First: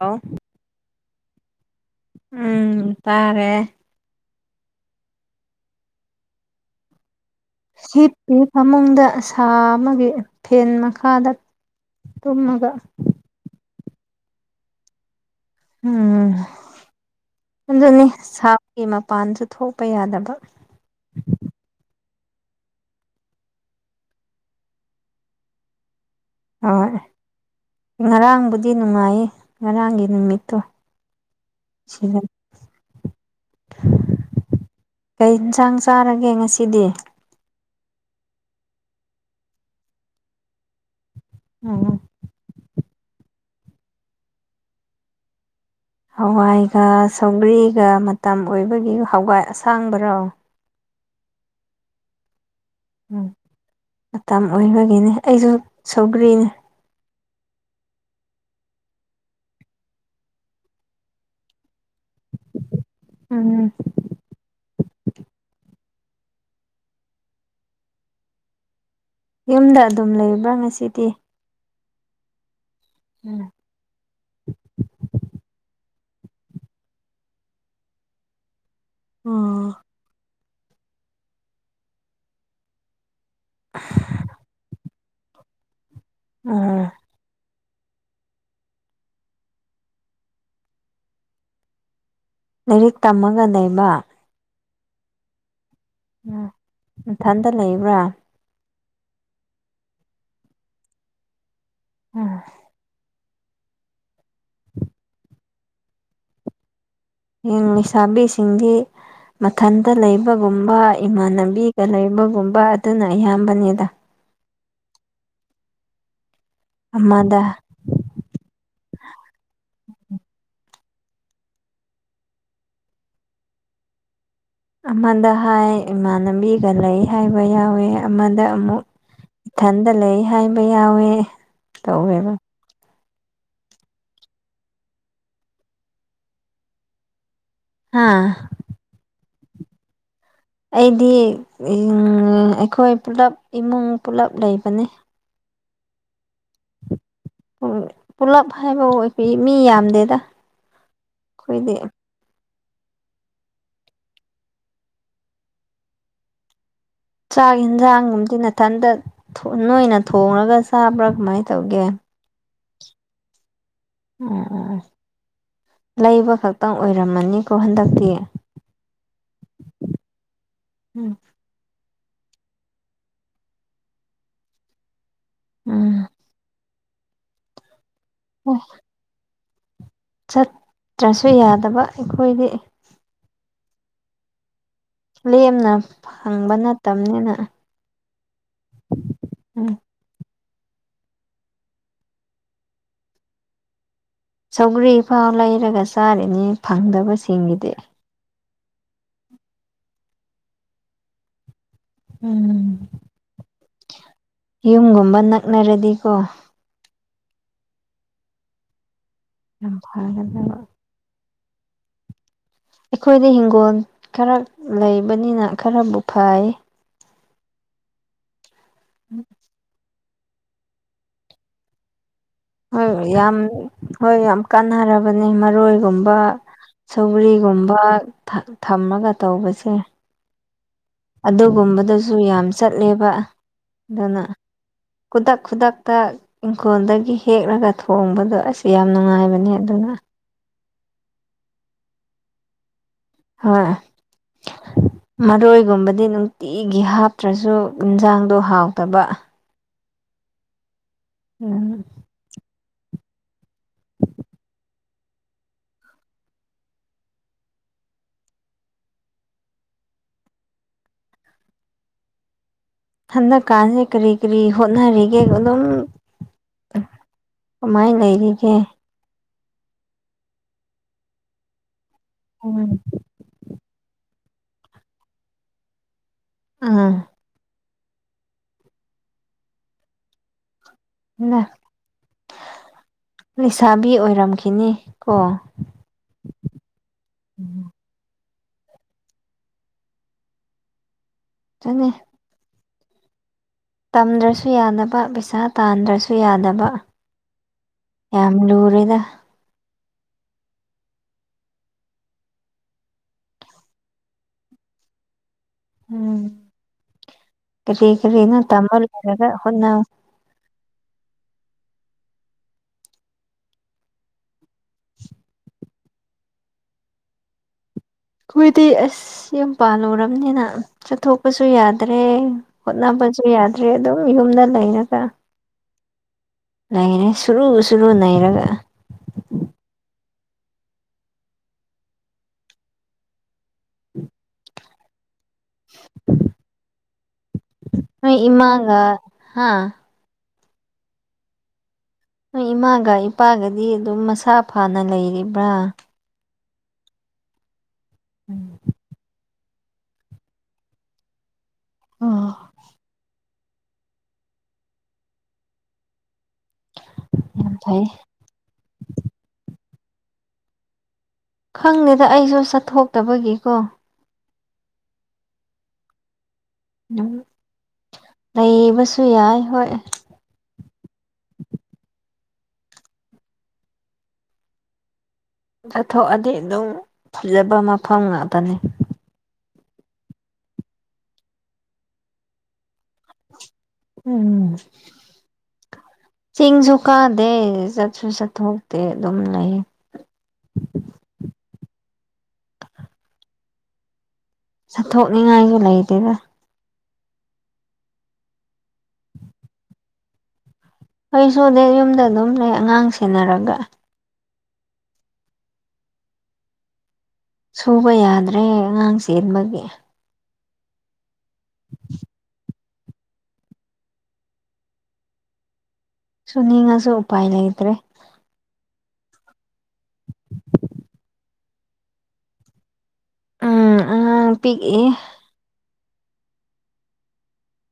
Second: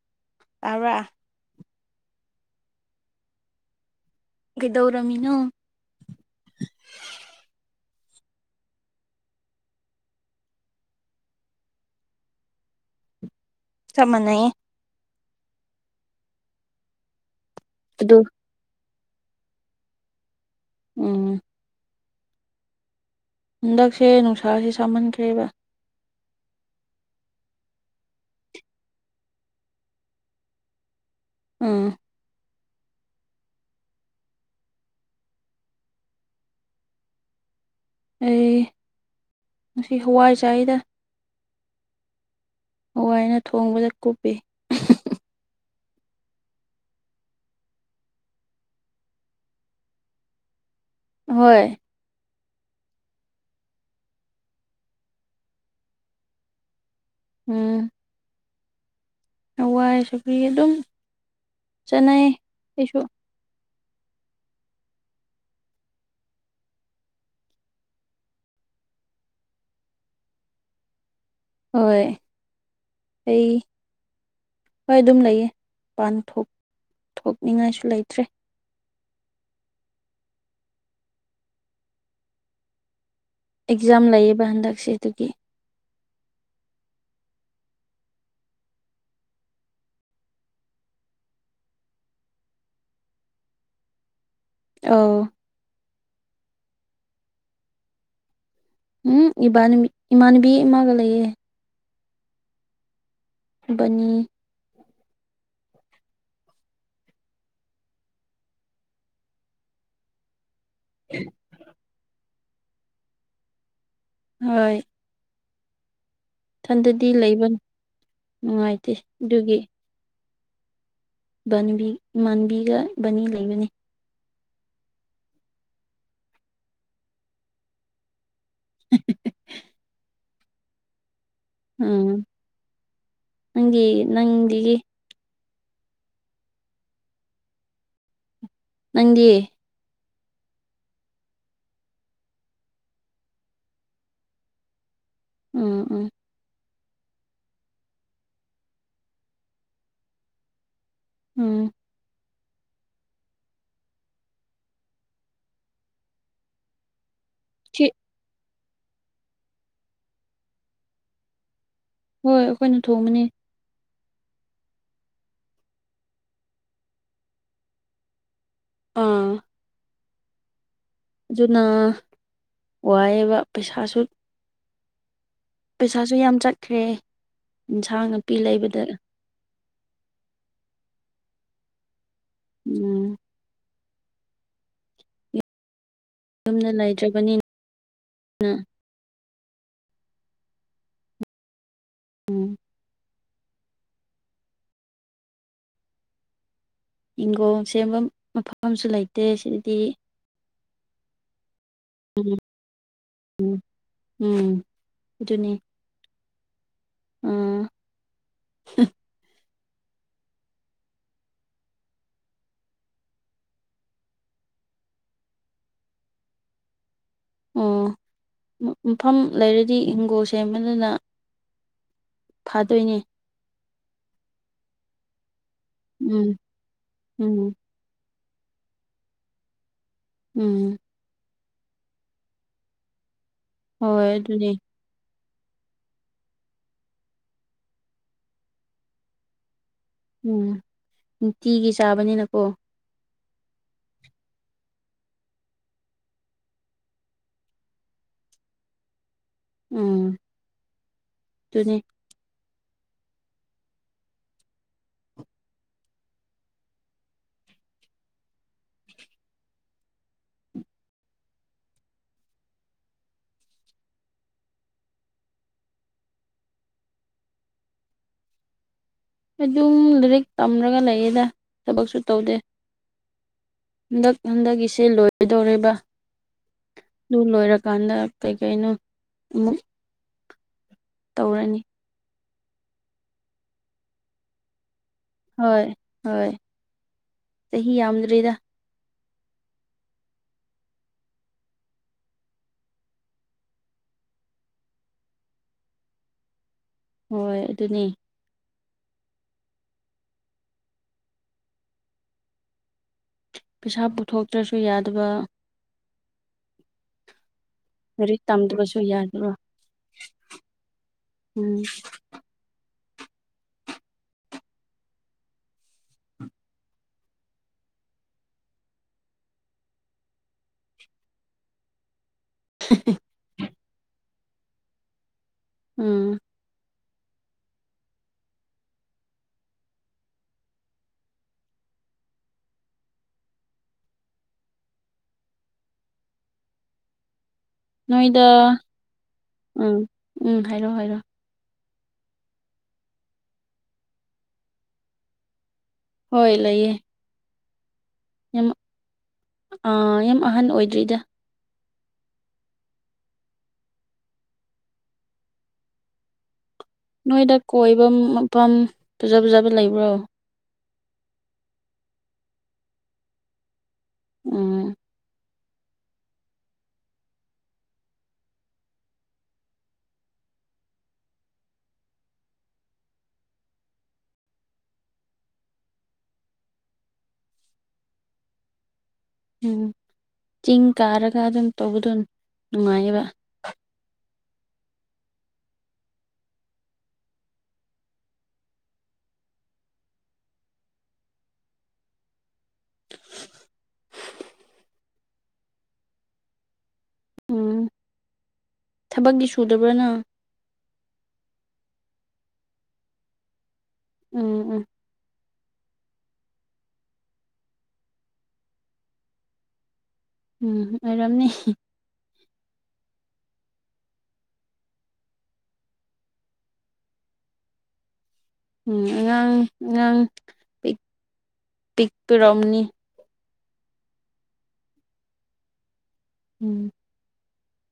Hello. ꯇꯥꯕꯔ꯫ ꯎꯝ ꯇꯥꯔꯦ꯫ ꯀꯩꯗꯧꯔꯝꯃꯤꯅꯣ ꯍꯞꯄꯤ ꯐꯃꯨꯡꯗ ꯁꯥꯕꯒꯤ ꯐꯦꯟ ꯃꯈꯥꯗ ꯇꯨꯝꯃꯒ ꯆꯞ ꯃꯥꯟꯅꯩꯌꯦ ꯎꯝ ꯑꯗꯨꯅꯤ ꯑꯗꯨ ꯁꯥꯕꯒꯤ ꯃꯄꯥꯟꯁꯨ ꯊꯣꯛꯄ ꯌꯥꯗꯕ ꯎꯝ ꯍꯟꯗꯛꯁꯦ ꯅꯨꯡꯁꯥꯁꯦ ꯁꯥꯃꯟꯈ꯭ꯔꯦꯕ ꯍꯣꯏ ꯉꯔꯥꯡꯕꯨꯗꯤ ꯅꯨꯡꯉꯥꯏꯌꯦ ꯉꯔꯥꯡꯒꯤ ꯅꯨꯃꯤꯠꯇꯣ ꯎꯝ [inaudible] ꯀꯩ ꯍꯦꯟꯁꯥꯡ ꯆꯥꯔꯒꯦ ꯉꯁꯤꯗꯤ ꯑꯩ ꯉꯁꯤ ꯍꯋꯥꯏ ꯆꯥꯏꯑꯦꯗ ꯑꯣ ꯍꯋꯥꯏꯅ ꯊꯣꯡꯕꯗ ꯅꯀꯨꯞꯄꯤ ꯍꯋꯥꯏꯒ ꯁꯧꯒ꯭ꯔꯤꯒ ꯃꯇꯝ ꯑꯣꯏꯕꯒꯤ ꯍꯧꯒꯥꯏ ꯑꯁꯥꯡꯕ꯭ꯔꯣ ꯍꯣꯏ ꯎꯝ ꯃꯇꯝ ꯑꯣꯏꯕꯒꯤꯅꯦ ꯑꯩꯁꯨ ꯁꯧꯒ꯭ꯔꯤꯅꯦ ꯎꯝ ꯍꯋꯥꯏ ꯁꯧꯒ꯭ꯔꯤ ꯑꯗꯨꯝ ꯆꯠꯅꯩ ꯑꯩꯁꯨ ꯎꯝ ꯌꯨꯝꯗ ꯑꯗꯨꯝ ꯂꯩꯕ꯭ꯔꯥ ꯉꯁꯤꯗꯤ ꯍꯣꯏ ꯎꯝ ꯑꯩ ꯍꯣꯏ ꯑꯗꯨꯝ ꯂꯩꯌꯦ ꯄꯥꯟ ꯊꯣꯛ ꯊꯣꯛꯅꯤꯡꯉꯥꯏꯁꯨ ꯂꯩꯇ꯭ꯔꯦ ꯑꯣ ꯑꯦꯛꯖꯥꯝ ꯂꯩꯌꯦꯕ ꯍꯟꯗꯛꯁꯦ ꯑꯗꯨꯒꯤ ꯑꯥ ꯂꯥꯏꯔꯤꯛ ꯇꯝꯃꯒ ꯂꯩꯩꯕ ꯑꯣ ꯎꯝ ꯅꯊꯟꯇꯥ ꯂꯩꯕ꯭ꯔꯥ ꯍꯨꯝ ꯏꯕꯥ ꯏꯃꯥꯟꯅꯕꯤ ꯑꯃꯒ ꯂꯩꯌꯦ ꯎꯝ ꯏꯕꯥꯅꯤ ꯎꯝ ꯂꯩꯁꯥꯕꯤꯁꯤꯡꯗꯤ ꯃꯊꯟꯇ ꯂꯩꯕ ꯕꯒꯨꯝꯕ ꯏꯃꯥꯟꯅꯕꯤꯒ ꯂꯩꯕꯒꯨꯝꯕ ꯑꯗꯨꯅ ꯑꯌꯥꯝꯕꯅꯤꯗ ꯍꯣꯏ ꯏꯊꯟꯇꯥꯗꯤ ꯑꯃꯗ ꯂꯩꯕ ꯅꯨꯡꯉꯥꯏꯇꯦ ꯑꯗꯨꯒꯤ ꯎꯝ ꯏꯕꯥꯟꯅꯕꯤ ꯏꯃꯥꯟꯕꯤꯒ ꯏꯕꯥꯅꯤ ꯂꯩꯃꯤꯟꯅꯩ ꯑꯃꯗ ꯍꯥꯏ ꯏꯃꯥꯟꯅꯕꯤꯒ ꯂꯩ ꯍꯥꯏꯕ ꯌꯥꯎꯋꯦ ꯑꯃꯗ ꯑꯃꯨꯛ ꯏꯊꯟꯗ ꯂꯩ ꯍꯥꯏꯕ ꯌꯥꯎꯋꯦ ꯎꯝ ꯇꯧꯋꯦꯕ ꯅꯪꯗꯤ ꯅꯪꯒꯤꯗꯤ ꯍꯥꯥ ꯅꯪꯗꯤ ꯑꯩꯗꯤ ꯑꯩꯈꯣꯏ ꯄꯨꯜꯂꯞ ꯏꯃꯨꯡ ꯄꯨꯜꯂꯞ ꯂꯩꯕꯅꯦ ꯎꯝ ꯎꯝ ꯍꯣꯏ ꯄꯨꯜꯂꯞ ꯍꯥꯏꯕꯕꯨ ꯑꯩꯈꯣꯏ ꯃꯤ ꯌꯥꯝꯗꯦꯗ ꯎꯝ ꯈꯣꯏꯗꯤ ꯆꯥꯛ ꯁꯤ ꯌꯦꯟꯁꯥꯡꯒꯨꯝꯗꯤ ꯅꯊꯟꯇ ꯅꯣꯏꯅ ꯊꯣꯡꯉꯒ ꯆꯥꯕ꯭ꯔꯥ ꯀꯃꯥꯏ ꯇꯧꯒꯦ ꯍꯣꯏ ꯑꯩꯈꯣꯏꯅ ꯊꯣꯡꯕꯅꯤ ꯑꯣ ꯑꯣ ꯑꯣ ꯂꯩꯕ ꯈꯛꯇꯪ ꯑꯣꯏꯔꯝꯃꯅꯤꯀꯣ ꯍꯟꯗꯛꯇꯤ ꯑꯥ ꯑꯥ ꯑꯗꯨꯅ ꯋꯥꯏꯑꯦꯕ ꯄꯩꯁꯥꯁꯨ ꯎꯝ ꯄꯩꯁꯥꯁꯨ ꯌꯥꯝ ꯆꯠꯈ꯭ꯔꯦ ꯏꯟꯁꯥꯡ ꯅꯥꯄꯤ ꯂꯩꯕꯗ ꯆꯠꯇ꯭ꯔꯁꯨ ꯌꯥꯗꯕ ꯑꯩꯈꯣꯏꯗꯤ ꯎꯝ ꯂꯦꯝꯅ ꯐꯪꯕ ꯌꯨꯝꯗ ꯂꯩꯇ꯭ꯔꯤꯕꯅꯤ ꯅ ꯑ ꯎꯝ ꯁꯧꯒ꯭ꯔꯤ ꯐꯥꯎ ꯂꯩꯔꯒ ꯆꯥꯔꯤꯅꯤ ꯏꯪꯒꯣꯜ ꯐꯪꯗꯕꯁꯤꯡꯒꯤꯗꯤ ꯁꯦꯝꯕ ꯃꯐꯝꯁꯨ ꯂꯩꯇꯦ ꯁꯤꯗꯗꯤ ꯎꯝ ꯎꯝ ꯎꯝ ꯌꯨꯝꯒꯨꯝꯕ ꯅꯛꯅꯔꯗꯤꯀꯣ ꯎꯝ ꯌꯥꯝ ꯐꯒꯗꯕ ꯑꯩꯈꯣꯏꯗꯤ ꯍꯤꯡꯒꯣꯜ ꯈꯔ ꯂꯩꯕꯅꯤꯅ ꯈꯔꯕꯨ ꯐꯩꯌꯦ ꯎꯝ ꯃ ꯃꯐꯝ ꯂꯩꯔꯗꯤ ꯍꯤꯡꯒꯣꯜ ꯁꯦꯝꯕꯗꯨꯅ ꯍꯣꯏ ꯐꯥꯗꯣꯏꯅꯦ ꯌꯥꯝ ꯍꯣꯏ ꯌꯥꯝ ꯀꯥꯟꯅꯔꯕꯅꯦ ꯃꯔꯣꯏ ꯒꯨꯝꯕ ꯎꯝ ꯎꯝ ꯁꯧꯒ꯭ꯔꯤꯒꯨꯝꯕ ꯊ ꯊꯝꯃꯒ ꯇꯧꯕꯁꯦ ꯎꯝ ꯑꯗꯨꯒꯨꯝꯕꯗꯁꯨ ꯌꯥꯝ ꯆꯠꯂꯦꯕ ꯍꯣꯏ ꯑꯗꯨꯅ ꯑꯗꯨꯅꯦ ꯈꯨꯗꯛ ꯈꯨꯗꯛꯇ ꯏꯪꯈꯣꯜꯗꯒꯤ ꯍꯦꯛꯂꯒ ꯊꯣꯡꯕꯗꯣ ꯑꯁ ꯌꯥꯝ ꯅꯨꯡꯉꯥꯏꯕꯅꯦ ꯑꯗꯨꯅ ꯎꯝ ꯅꯨꯡꯇꯤꯒꯤ ꯆꯥꯕꯅꯤꯅꯀꯣ ꯍꯥꯏ ꯃꯔꯣꯏꯒꯨꯝꯕꯗꯤ ꯅꯨꯡꯇꯤꯒꯤ ꯍꯥꯞꯇ꯭ꯔꯁꯨ ꯏꯟꯁꯥꯡꯗꯣ ꯍꯥꯎꯇꯕ ꯎꯝ ꯑꯗꯨꯅꯦ ꯎꯝ ꯍꯟꯗꯛ ꯀꯥꯟꯁꯦ ꯀꯔꯤ ꯀꯔꯤ ꯍꯣꯠꯅꯔꯤꯒꯦ ꯑꯗꯨꯝ ꯀꯃꯥꯏꯟ ꯂꯩꯔꯤꯒꯦ ꯑꯗꯨꯝ ꯂꯥꯏꯔꯤꯛ ꯇꯝꯔꯒ ꯂꯩꯌꯦꯗ ꯊꯕꯛꯁꯨ ꯇꯧꯗꯦ ꯎꯝ ꯍꯟꯗꯛ ꯍꯟꯗꯛꯒꯤꯁꯦ ꯂꯣꯏꯗꯣꯔꯦꯕ ꯑꯥ ꯑꯗꯨ ꯂꯣꯏꯔꯀꯥꯟꯗ ꯀꯩꯀꯩꯅꯣ ꯑꯃꯨꯛ ꯅ ꯇꯧꯔꯅꯤ ꯂꯩꯁꯥꯕꯤ ꯑꯣꯏꯔꯝꯈꯤꯅꯤ ꯀꯣ ꯍꯣꯏ ꯍꯣꯏ ꯎꯝ ꯆꯍꯤ ꯌꯥꯝꯗ꯭ꯔꯤꯗ ꯆꯪꯅꯤ ꯇꯝꯗ꯭ꯔꯁꯨ ꯌꯥꯗꯕ ꯄꯩꯁꯥ ꯇꯥꯟꯗ꯭ꯔꯁꯨ ꯌꯥꯗꯕ ꯍꯣꯏ ꯑꯗꯨꯅꯦ ꯌꯥꯝ ꯂꯨꯔꯦꯗꯥ ꯄꯩꯁꯥ ꯄꯨꯊꯣꯛꯇ꯭ꯔꯁꯨ ꯌꯥꯗꯕ ꯎꯝ ꯀꯔꯤ ꯂꯥꯏꯔꯤꯛ ꯀꯔꯤꯅꯣ ꯇꯝꯕ ꯇꯝꯗꯕꯁꯨ ꯂꯣꯏꯔꯒ ꯌꯥꯗꯕ ꯍꯣꯠꯅꯧ ꯎꯝ ꯑꯩꯈꯣꯏꯗꯤ ꯑꯁ ꯌꯥꯝ ꯄꯥꯜꯂꯨꯔꯕꯅꯤꯅ ꯆꯠꯊꯣꯛꯄꯁꯨ ꯌꯥꯗ꯭ꯔꯦ ꯍꯣꯠꯅꯕ ꯁꯨ ꯌꯥꯗ꯭ꯔꯦ ꯑꯗꯨꯝ ꯌꯨꯝꯗ ꯂꯩꯔꯒ ꯎꯝ ꯂꯩꯔꯦ ꯁꯨꯔꯨ ꯁꯨꯔꯨ ꯅꯩꯔꯒ ꯅꯣꯏ ꯅꯣꯏꯗ ꯏꯃꯥꯒ ꯍꯥꯥ ꯎꯝ ꯎꯝ ꯍꯥꯏꯔꯣ ꯍꯥꯏꯔꯣ ꯅꯣꯏ ꯏꯃꯥꯒ ꯏꯄꯥꯒꯗꯤ ꯑꯗꯨꯝ ꯃꯁꯥ ꯐꯅ ꯂꯩꯔꯤꯕ꯭ꯔ ꯍꯣꯏ ꯂꯩꯌꯦ ꯌꯥꯝ ꯌꯥꯝ ꯑꯍꯟ ꯑꯣꯏꯗ꯭ꯔꯤꯗ ꯑꯣ ꯅꯣꯏꯗ ꯐꯩ ꯀꯣꯏꯕ ꯃꯐꯝ ꯐꯖ ꯐꯖꯕ ꯂꯩꯕ꯭ꯔꯣ ꯈꯪꯗꯦꯗ ꯑꯩꯁꯨ ꯆꯠꯊꯣꯛꯇꯕꯒꯤꯀꯣ ꯎꯝ ꯎꯝ ꯂꯩꯕꯁꯨ ꯌꯥꯏ ꯍꯣꯏ ꯆꯠꯊꯣꯛꯑꯗꯤ ꯑꯗꯨꯝ ꯐꯖꯕ ꯃꯐꯝ ꯉꯥꯛꯇꯅꯤ ꯎꯝ ꯆꯤꯡ ꯀꯥꯔꯒ ꯑꯗꯨꯝ ꯇꯧꯕꯗꯣ ꯅꯨꯡꯉꯥꯏꯌꯦꯕ ꯎꯝ ꯆꯤꯡꯖꯨ ꯀꯥꯗꯦ ꯆꯠꯁꯨ ꯆꯠꯊꯣꯛꯇ‌ꯦ ꯑꯗꯨꯝ ꯂꯩ ꯆꯠꯊꯣꯛꯅꯤꯡꯉꯥꯏꯒ ꯂꯩꯇꯦꯗ ꯎꯝ ꯊꯕꯛꯇꯤ ꯁꯨꯗꯕ꯭ꯔ ꯅꯪ ꯑꯩ ꯁꯨꯗ‌ꯦ ꯌꯨꯝꯗ ꯑꯗꯨꯝ ꯂꯩ ꯑꯉꯥꯡ ꯁꯦꯟꯅꯔꯒ ꯎꯝ ꯎꯝ ꯁꯨꯕ ꯌꯥꯗ꯭ꯔꯦ ꯑꯉꯥꯡ ꯆꯦꯟꯕꯒꯤ ‌ ꯎꯝ ꯑꯣꯏꯔꯝꯅꯤ [inaudible] ꯁꯨꯅꯤꯡꯉꯁꯨ ꯎꯄꯥꯏ ꯂꯩꯇ꯭ꯔ‌ꯦ ꯎꯝ ꯑꯉꯥꯡ ꯑꯉꯥꯡ ꯄꯤꯛ ꯄꯤꯛꯄꯩ ꯑ‌ꯣꯏꯔꯝꯅꯤ ꯎꯝ ꯑꯉꯥꯡ ꯄꯤꯛꯏ ꯎꯝ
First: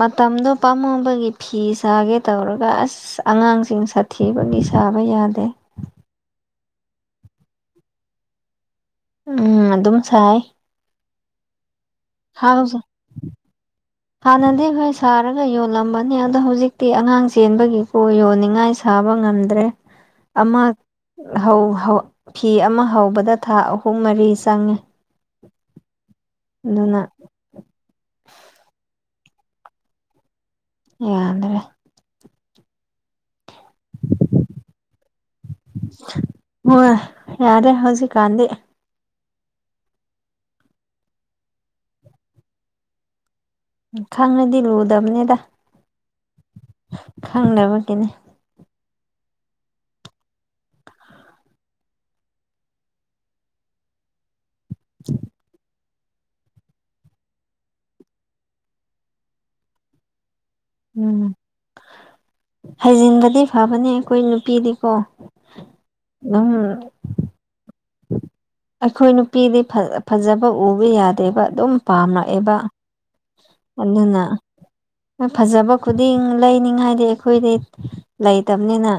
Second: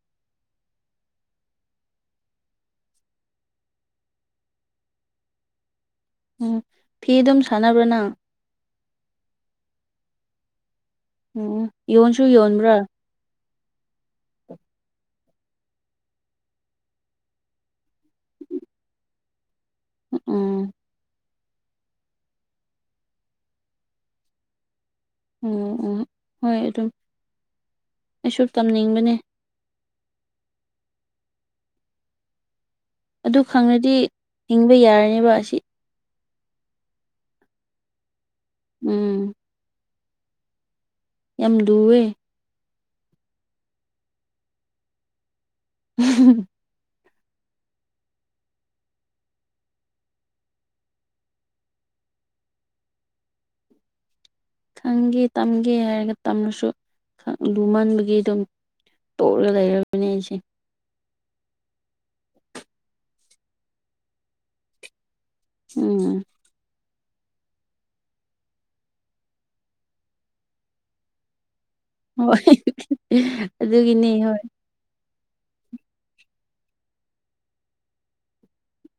ꯃꯇꯝꯗꯣ ꯄꯥꯝꯃꯨꯕꯒꯤ ꯐꯤ ꯁꯥꯒꯦ ꯇꯧꯔꯒ ꯑꯁ ꯑꯉꯥꯡꯁꯤꯡ ꯁꯥꯊꯤꯕꯒꯤ ꯁꯥꯕ ꯌꯥꯗꯦ ꯎꯝ ꯐꯤ ꯑꯗꯨꯝ ꯁꯥꯟꯅꯕ꯭ꯔ ꯅꯪ ꯎꯝ ꯑꯗꯨꯝ ꯁꯥꯏ ꯎꯝ ꯌꯣꯟꯁꯨ ꯍꯥꯎ ꯌꯣꯟꯕ꯭ꯔꯥ ꯁ‌ꯦ ꯍꯥꯟꯅꯗꯤ ꯑꯩꯈꯣꯏ ꯁꯥꯔꯒ ꯌꯣꯜꯂꯝꯕꯅꯦ ꯑꯗꯣ ꯍꯧꯖꯤꯛꯇꯤ ꯑꯉꯥꯡ ꯆꯦꯟꯕꯒꯤ ꯌꯣꯟꯅꯤꯡꯉꯥꯏ ꯁꯥꯕ ꯉꯝꯗ꯭ꯔꯦ ꯑꯃ ꯎꯝ ꯍꯧ ꯍꯧ ꯐꯤ ꯑꯃ ꯍꯧꯕꯗ ꯊꯥ ꯑꯍꯨꯝ ꯃꯔꯤ ꯆꯪꯉꯤ ꯎꯝ ꯎꯝ ꯍꯣꯏ ꯑꯗꯨꯝ ꯑꯩꯁꯨ ꯇꯝꯅꯤꯡꯕꯅꯦ ꯌꯥꯗ꯭ꯔꯦ ꯑꯗꯨ ꯈꯪꯉꯗꯤ ꯍꯤꯡꯕ ꯌꯥꯔꯅꯦꯕ ꯑꯁꯤ ꯍ‌ꯣꯏ ꯌꯥꯔꯦ ꯍꯧꯖꯤꯛꯀꯥꯟꯗꯤ ꯎꯝ ꯌꯥꯝ ꯂꯨꯌꯦ ꯈꯪꯂꯗꯤ ꯂꯨꯗꯝꯅꯦꯗ ꯫ [unintelligible] ꯈꯪꯗꯕꯒꯤꯅꯤ ꯈꯪꯒꯦ ꯇꯝꯒꯦ ꯍꯥꯏꯔꯒ ꯇꯝꯔꯁꯨ ꯂꯨꯃꯟꯕꯒꯤ ꯑꯗꯨꯝ ꯇꯣꯛꯂꯒ ꯂꯩꯔꯕꯅꯦ ꯑꯩꯁꯦ ꯫ ꯎꯝ ꯍꯩꯖꯤꯟꯕꯗꯤ ꯐꯕꯅꯦ ꯑꯩꯈꯣꯏ ꯅꯨꯄꯤꯗꯤꯀꯣ ꯫ ꯎꯝ ꯅꯪ ꯑꯩꯈꯣꯏ ꯅꯨꯄꯤꯗꯤ ꯐ ꯐꯖꯕ ꯎꯕ ꯌꯥꯗꯦꯕ ꯑꯗꯨꯝ ꯍꯣꯏ ꯄꯥꯝꯔꯛꯑꯦꯕ ꯑꯗꯨꯒꯤꯅꯤ ꯑꯗꯨꯅ ꯍꯣꯏ ꯐꯖꯕ ꯈꯨꯗꯤꯡ ꯂꯩꯅꯤꯉꯥꯏꯗꯤ ꯑꯩꯈꯣꯏꯗꯤ ꯂꯩꯇꯕꯅ‌ꯤꯅ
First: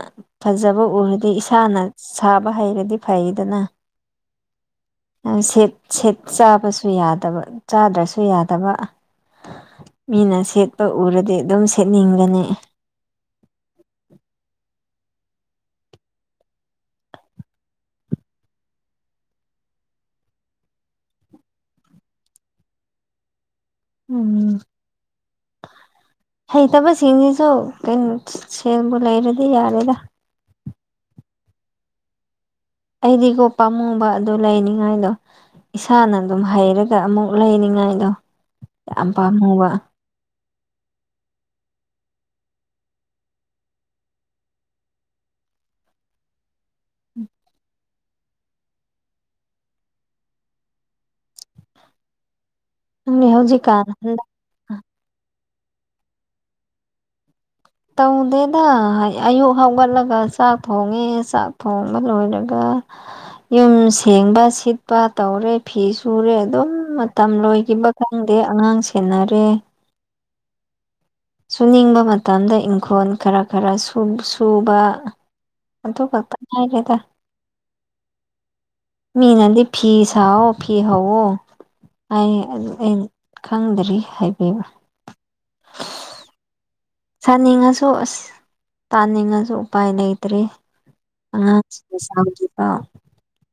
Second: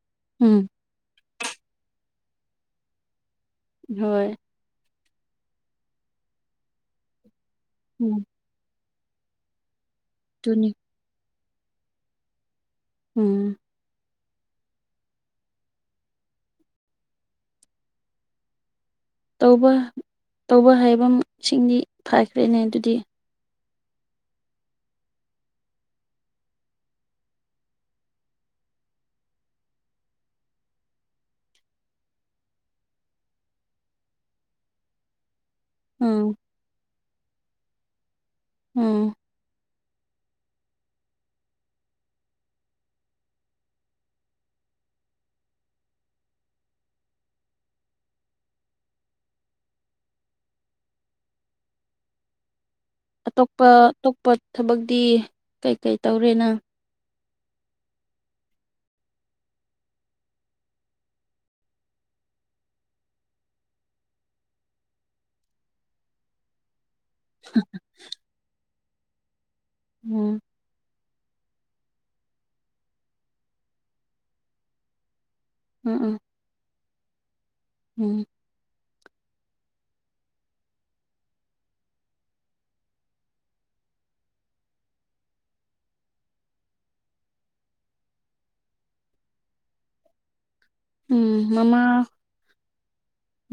ꯎꯝ ꯐꯖꯕ ꯎꯔꯗꯤ ꯏꯁꯥꯅ ꯁꯥꯕ ꯍꯩꯔꯗꯤ ꯐꯩꯗꯅ ꯍꯣꯏ ꯁ‌ꯦꯠ ꯁꯦꯠ ꯆꯥꯕꯁꯨ ꯌꯥꯗꯕ ꯎꯝ ꯆꯥꯗ꯭ꯔꯁꯨ ꯌꯥꯗꯕ ꯃꯤꯅ ꯑꯗꯨꯅꯤ ꯁꯦꯠꯄ ꯎꯔꯗꯤ ꯑꯗꯨꯝ ꯁꯦꯠꯅꯤꯡꯒꯅꯤ ꯫ ꯎꯝ ꯇꯧꯕ ꯇꯧꯕ ꯍꯥꯏꯕꯁꯤꯡꯗꯤ ꯐꯥꯈ꯭ꯔꯦꯅꯦ ꯑꯗꯨꯗꯤ ꯫ ꯎꯝ ꯍꯩꯇꯕꯁꯤꯡꯁꯤꯗꯤ ꯀꯣ ꯀꯩꯅꯣ ꯁꯦꯜꯕꯨ ꯂꯩꯔꯗꯤ ꯌꯥꯔꯦꯗ ꯑꯩꯗꯤꯀ‌ꯣ ꯄꯥꯝꯃꯨꯕ ꯑꯗꯨ ꯂꯩꯅꯤꯉꯥꯏꯗꯣ ꯏꯁꯥꯅ ꯎꯝ ꯑꯗꯨꯝ ꯍꯩꯔ ꯁꯤꯗ ꯑꯃꯨꯛ ꯂꯩꯅꯤꯉꯥꯏꯗꯣ ꯎꯝ ꯌꯥꯝ ꯄꯥꯝꯃꯨꯕ ꯅꯪꯗꯤ ꯑꯇꯣꯞꯄ ꯍꯧꯖꯤꯛꯀꯥꯟ ꯑꯇꯣꯞꯄ ꯊꯕꯛꯇꯤ ꯀꯩ ꯀꯩ ꯇꯧꯔꯦ ꯅꯪ? ꯇꯧꯗꯦꯗ ꯑꯌꯨꯛ ꯍꯧꯒꯠꯂꯒ ꯆꯥꯛ ꯊꯣꯡꯉꯦ ꯆꯥꯛ ꯊꯣꯡꯕ ꯂꯣꯏꯔꯒ ꯌꯨꯝ ꯁꯦꯡꯕ ꯁꯤꯠꯄ ꯇꯧꯔꯦ ꯐꯤ ꯁꯨꯔꯦ ꯑꯗꯨꯝ ꯃꯇꯝ ꯂꯣꯏꯈꯤꯕ ꯈꯪꯗꯦ ꯑꯉꯥꯡ ꯁꯦꯟꯅꯔꯦ ꯎꯝ ꯁꯨꯅꯤꯡꯕ ꯃꯇꯝꯗ ꯏꯪꯈꯣꯜ ꯈꯔ ꯈꯔ ꯁꯨ ꯁꯨꯕ ꯎꯝ ꯑꯗꯨ ꯎꯝ ꯈꯛꯇꯪ ꯉꯥꯏꯔꯦꯗ ꯎꯝ ꯃꯤꯅꯗꯤ ꯐꯤ ꯁꯥꯋꯣ ꯐꯤ ꯍꯧꯋꯣ ꯍꯥꯢꯌꯦ ꯑꯩ ꯈꯪꯗ꯭ꯔꯤ ꯍꯥꯏꯕꯤꯕ ꯁꯥꯅꯤꯡꯉꯁꯨ ꯑꯁ ꯇꯥꯅꯤꯡꯉꯁꯨ ꯎꯄꯥꯏ ꯂꯩꯇ꯭ꯔꯦ ꯎꯝ ꯑꯉꯥꯡꯁꯤꯡ ꯃꯃꯥ ꯆꯥꯎꯗ꯭ꯔꯤꯕ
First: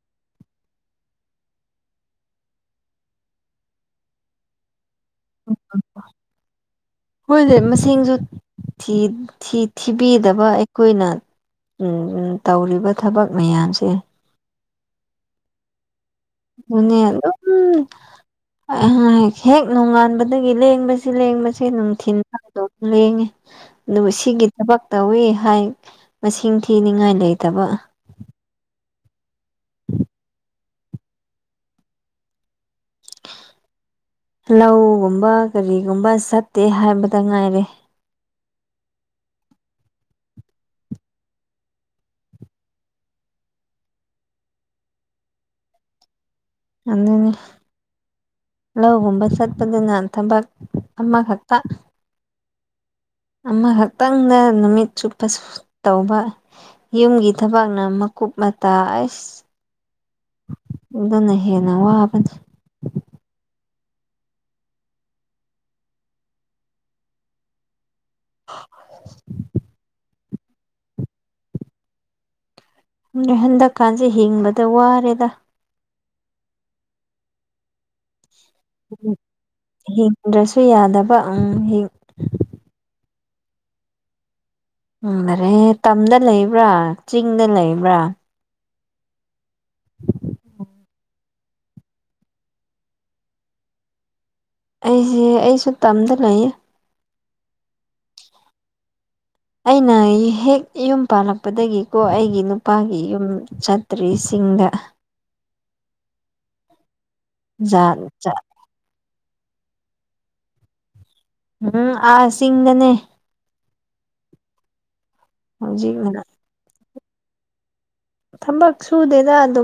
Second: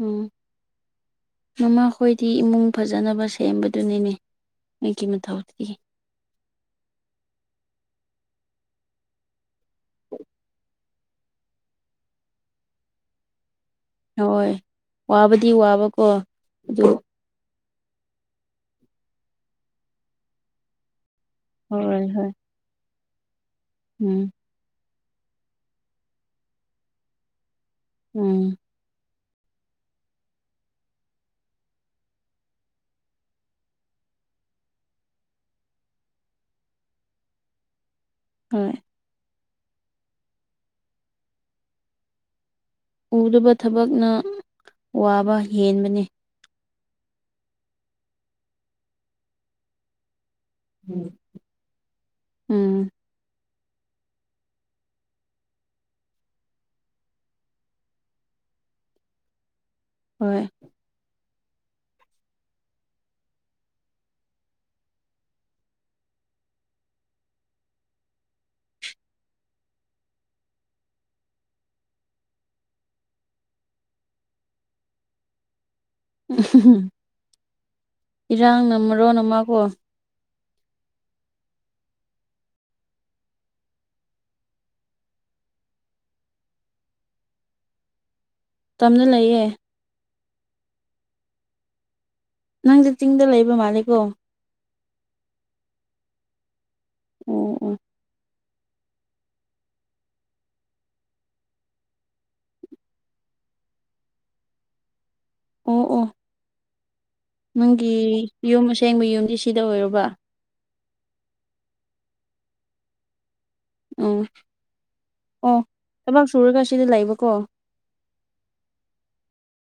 ꯎꯝ ꯃꯃꯥꯈꯣꯏꯗꯤ ꯏꯃꯨꯡ ꯐꯖꯅꯕ ꯁꯦꯝꯕꯗꯨꯅꯤꯅꯦ ꯃꯣꯢꯒꯤ ꯃꯊꯧꯗꯤ ꯃꯣꯏꯖꯦ ꯃꯁꯤꯡꯖꯨ ꯊꯤ ꯊꯤ ꯊꯤꯕꯤꯒꯗꯕ ꯑꯩꯈꯣꯏꯅ [unintelligible] ꯇꯧꯔꯤꯕ ꯊꯕꯛ ꯃꯌꯥꯝꯁꯦ ꯍꯣꯏ ꯋꯥꯕꯗꯤ ꯋꯥꯕꯀꯣ ꯑꯗꯨ ꯑꯗꯨꯅꯦ ꯑꯗꯨꯝ [unintelligible] ꯍꯦꯛ ꯅꯣꯡꯉꯥꯟꯕꯗꯒꯤ ꯂꯦꯡꯕꯁꯤ ꯂꯦꯡꯕꯁꯤ ꯁꯤ ꯍꯣꯏ ꯅꯨꯡꯊꯤꯟ ꯍꯣꯏ [unintelligible] ꯂꯦꯡꯉꯦ ꯑꯗꯨꯕꯨ ꯎꯝ ꯁꯤꯒꯤ ꯊꯕꯛ ꯇꯧꯋꯤ ꯍꯥꯏ ꯃꯁꯤꯡ ꯊꯤꯅꯤꯡꯉꯥꯏ ꯂꯩꯇꯕ ꯎꯝ ꯂꯧꯒꯨꯝꯕ ꯀꯔꯤꯒꯨꯝꯕ ꯆꯠꯇꯦ ꯍꯥꯏꯕꯗ ꯉꯥꯏꯔꯦ ꯍꯣꯏ ꯎꯗꯕ ꯊꯕꯛꯅ ꯋꯥꯕ ꯍꯦꯟꯕꯅ‌ꯦ ꯑꯗꯨꯅꯤ ꯂꯧꯍꯨꯝꯕ ꯆꯠꯄꯗꯨꯅ ꯊꯕꯛ ꯑꯃꯈꯛꯇ ꯎꯝ ꯑꯃꯈꯛꯇꯪꯗ ꯅꯨꯃꯤꯠ ꯆꯨꯞꯄ ꯁꯨ ꯇꯧꯕ ꯌꯨꯝꯒꯤ ꯊꯕꯛꯅ ꯃꯀꯨꯞ ꯃꯇꯥ ꯑꯁ ꯍꯣꯏ ꯑꯗꯨꯅ ꯍꯦꯟꯅ ꯋꯥꯕꯅꯤ [inaudible] ꯅꯣꯏ ꯍꯟꯗꯛꯀꯥꯟꯖ‌ꯦ ꯍꯤꯡꯕꯗ ꯋꯥꯔꯦꯗ ꯎꯝ ꯏꯔꯥꯡꯅ ꯃꯣꯔ‌ꯣꯟ ꯑꯃ ꯀꯣ ꯗ꯭ꯔꯁꯨ ꯌꯥꯗꯕ ꯎꯝ ꯍꯤꯡ ꯎꯝ ꯑꯔꯦ ꯇꯝꯗ ꯂꯩꯕ꯭ꯔꯥ ꯆꯤꯡꯗ ꯂꯩꯕ꯭ꯔꯥ ꯇꯝꯅ ꯂꯩꯌꯦ ꯅꯪꯗꯤ ꯆꯤꯡꯗ ꯂꯩꯕ ꯃꯥꯜꯂ‌ꯦꯀꯣ ꯑꯩꯖ‌ꯦ ꯑꯩꯁꯨ ꯇꯝꯗ ꯂꯩꯌꯦ ꯎꯝ ꯎꯝ ꯑꯩꯅ ꯍꯦꯛ ꯌꯨꯝ ꯄꯥꯜꯂꯛꯄꯗꯒꯤꯀꯣ ꯑꯩꯒꯤ ꯅꯨꯄꯥꯒꯤ ꯌꯨꯝ ꯆꯠꯇ꯭ꯔꯤꯁꯤꯡꯗ ꯑꯣ ꯑꯣ ꯅꯪꯒꯤ ꯖꯥꯠ ꯖꯥꯠ ꯌꯨꯝ ꯑꯁꯦꯡꯕ ꯌꯨꯝꯗꯤ ꯁꯤꯗ ꯑꯣꯏꯔꯕ ꯎꯝ ꯑꯁꯤꯡꯗꯅꯦ ꯎꯝ ꯑꯣ ꯍꯧꯖꯤꯛꯅ ꯊꯕꯥꯛ ꯁꯨꯔꯒ ꯁꯤꯗ ꯂꯩꯕꯀꯣ ꯊꯕꯛ ꯁꯨꯗꯦꯗ ꯑꯗꯨꯝ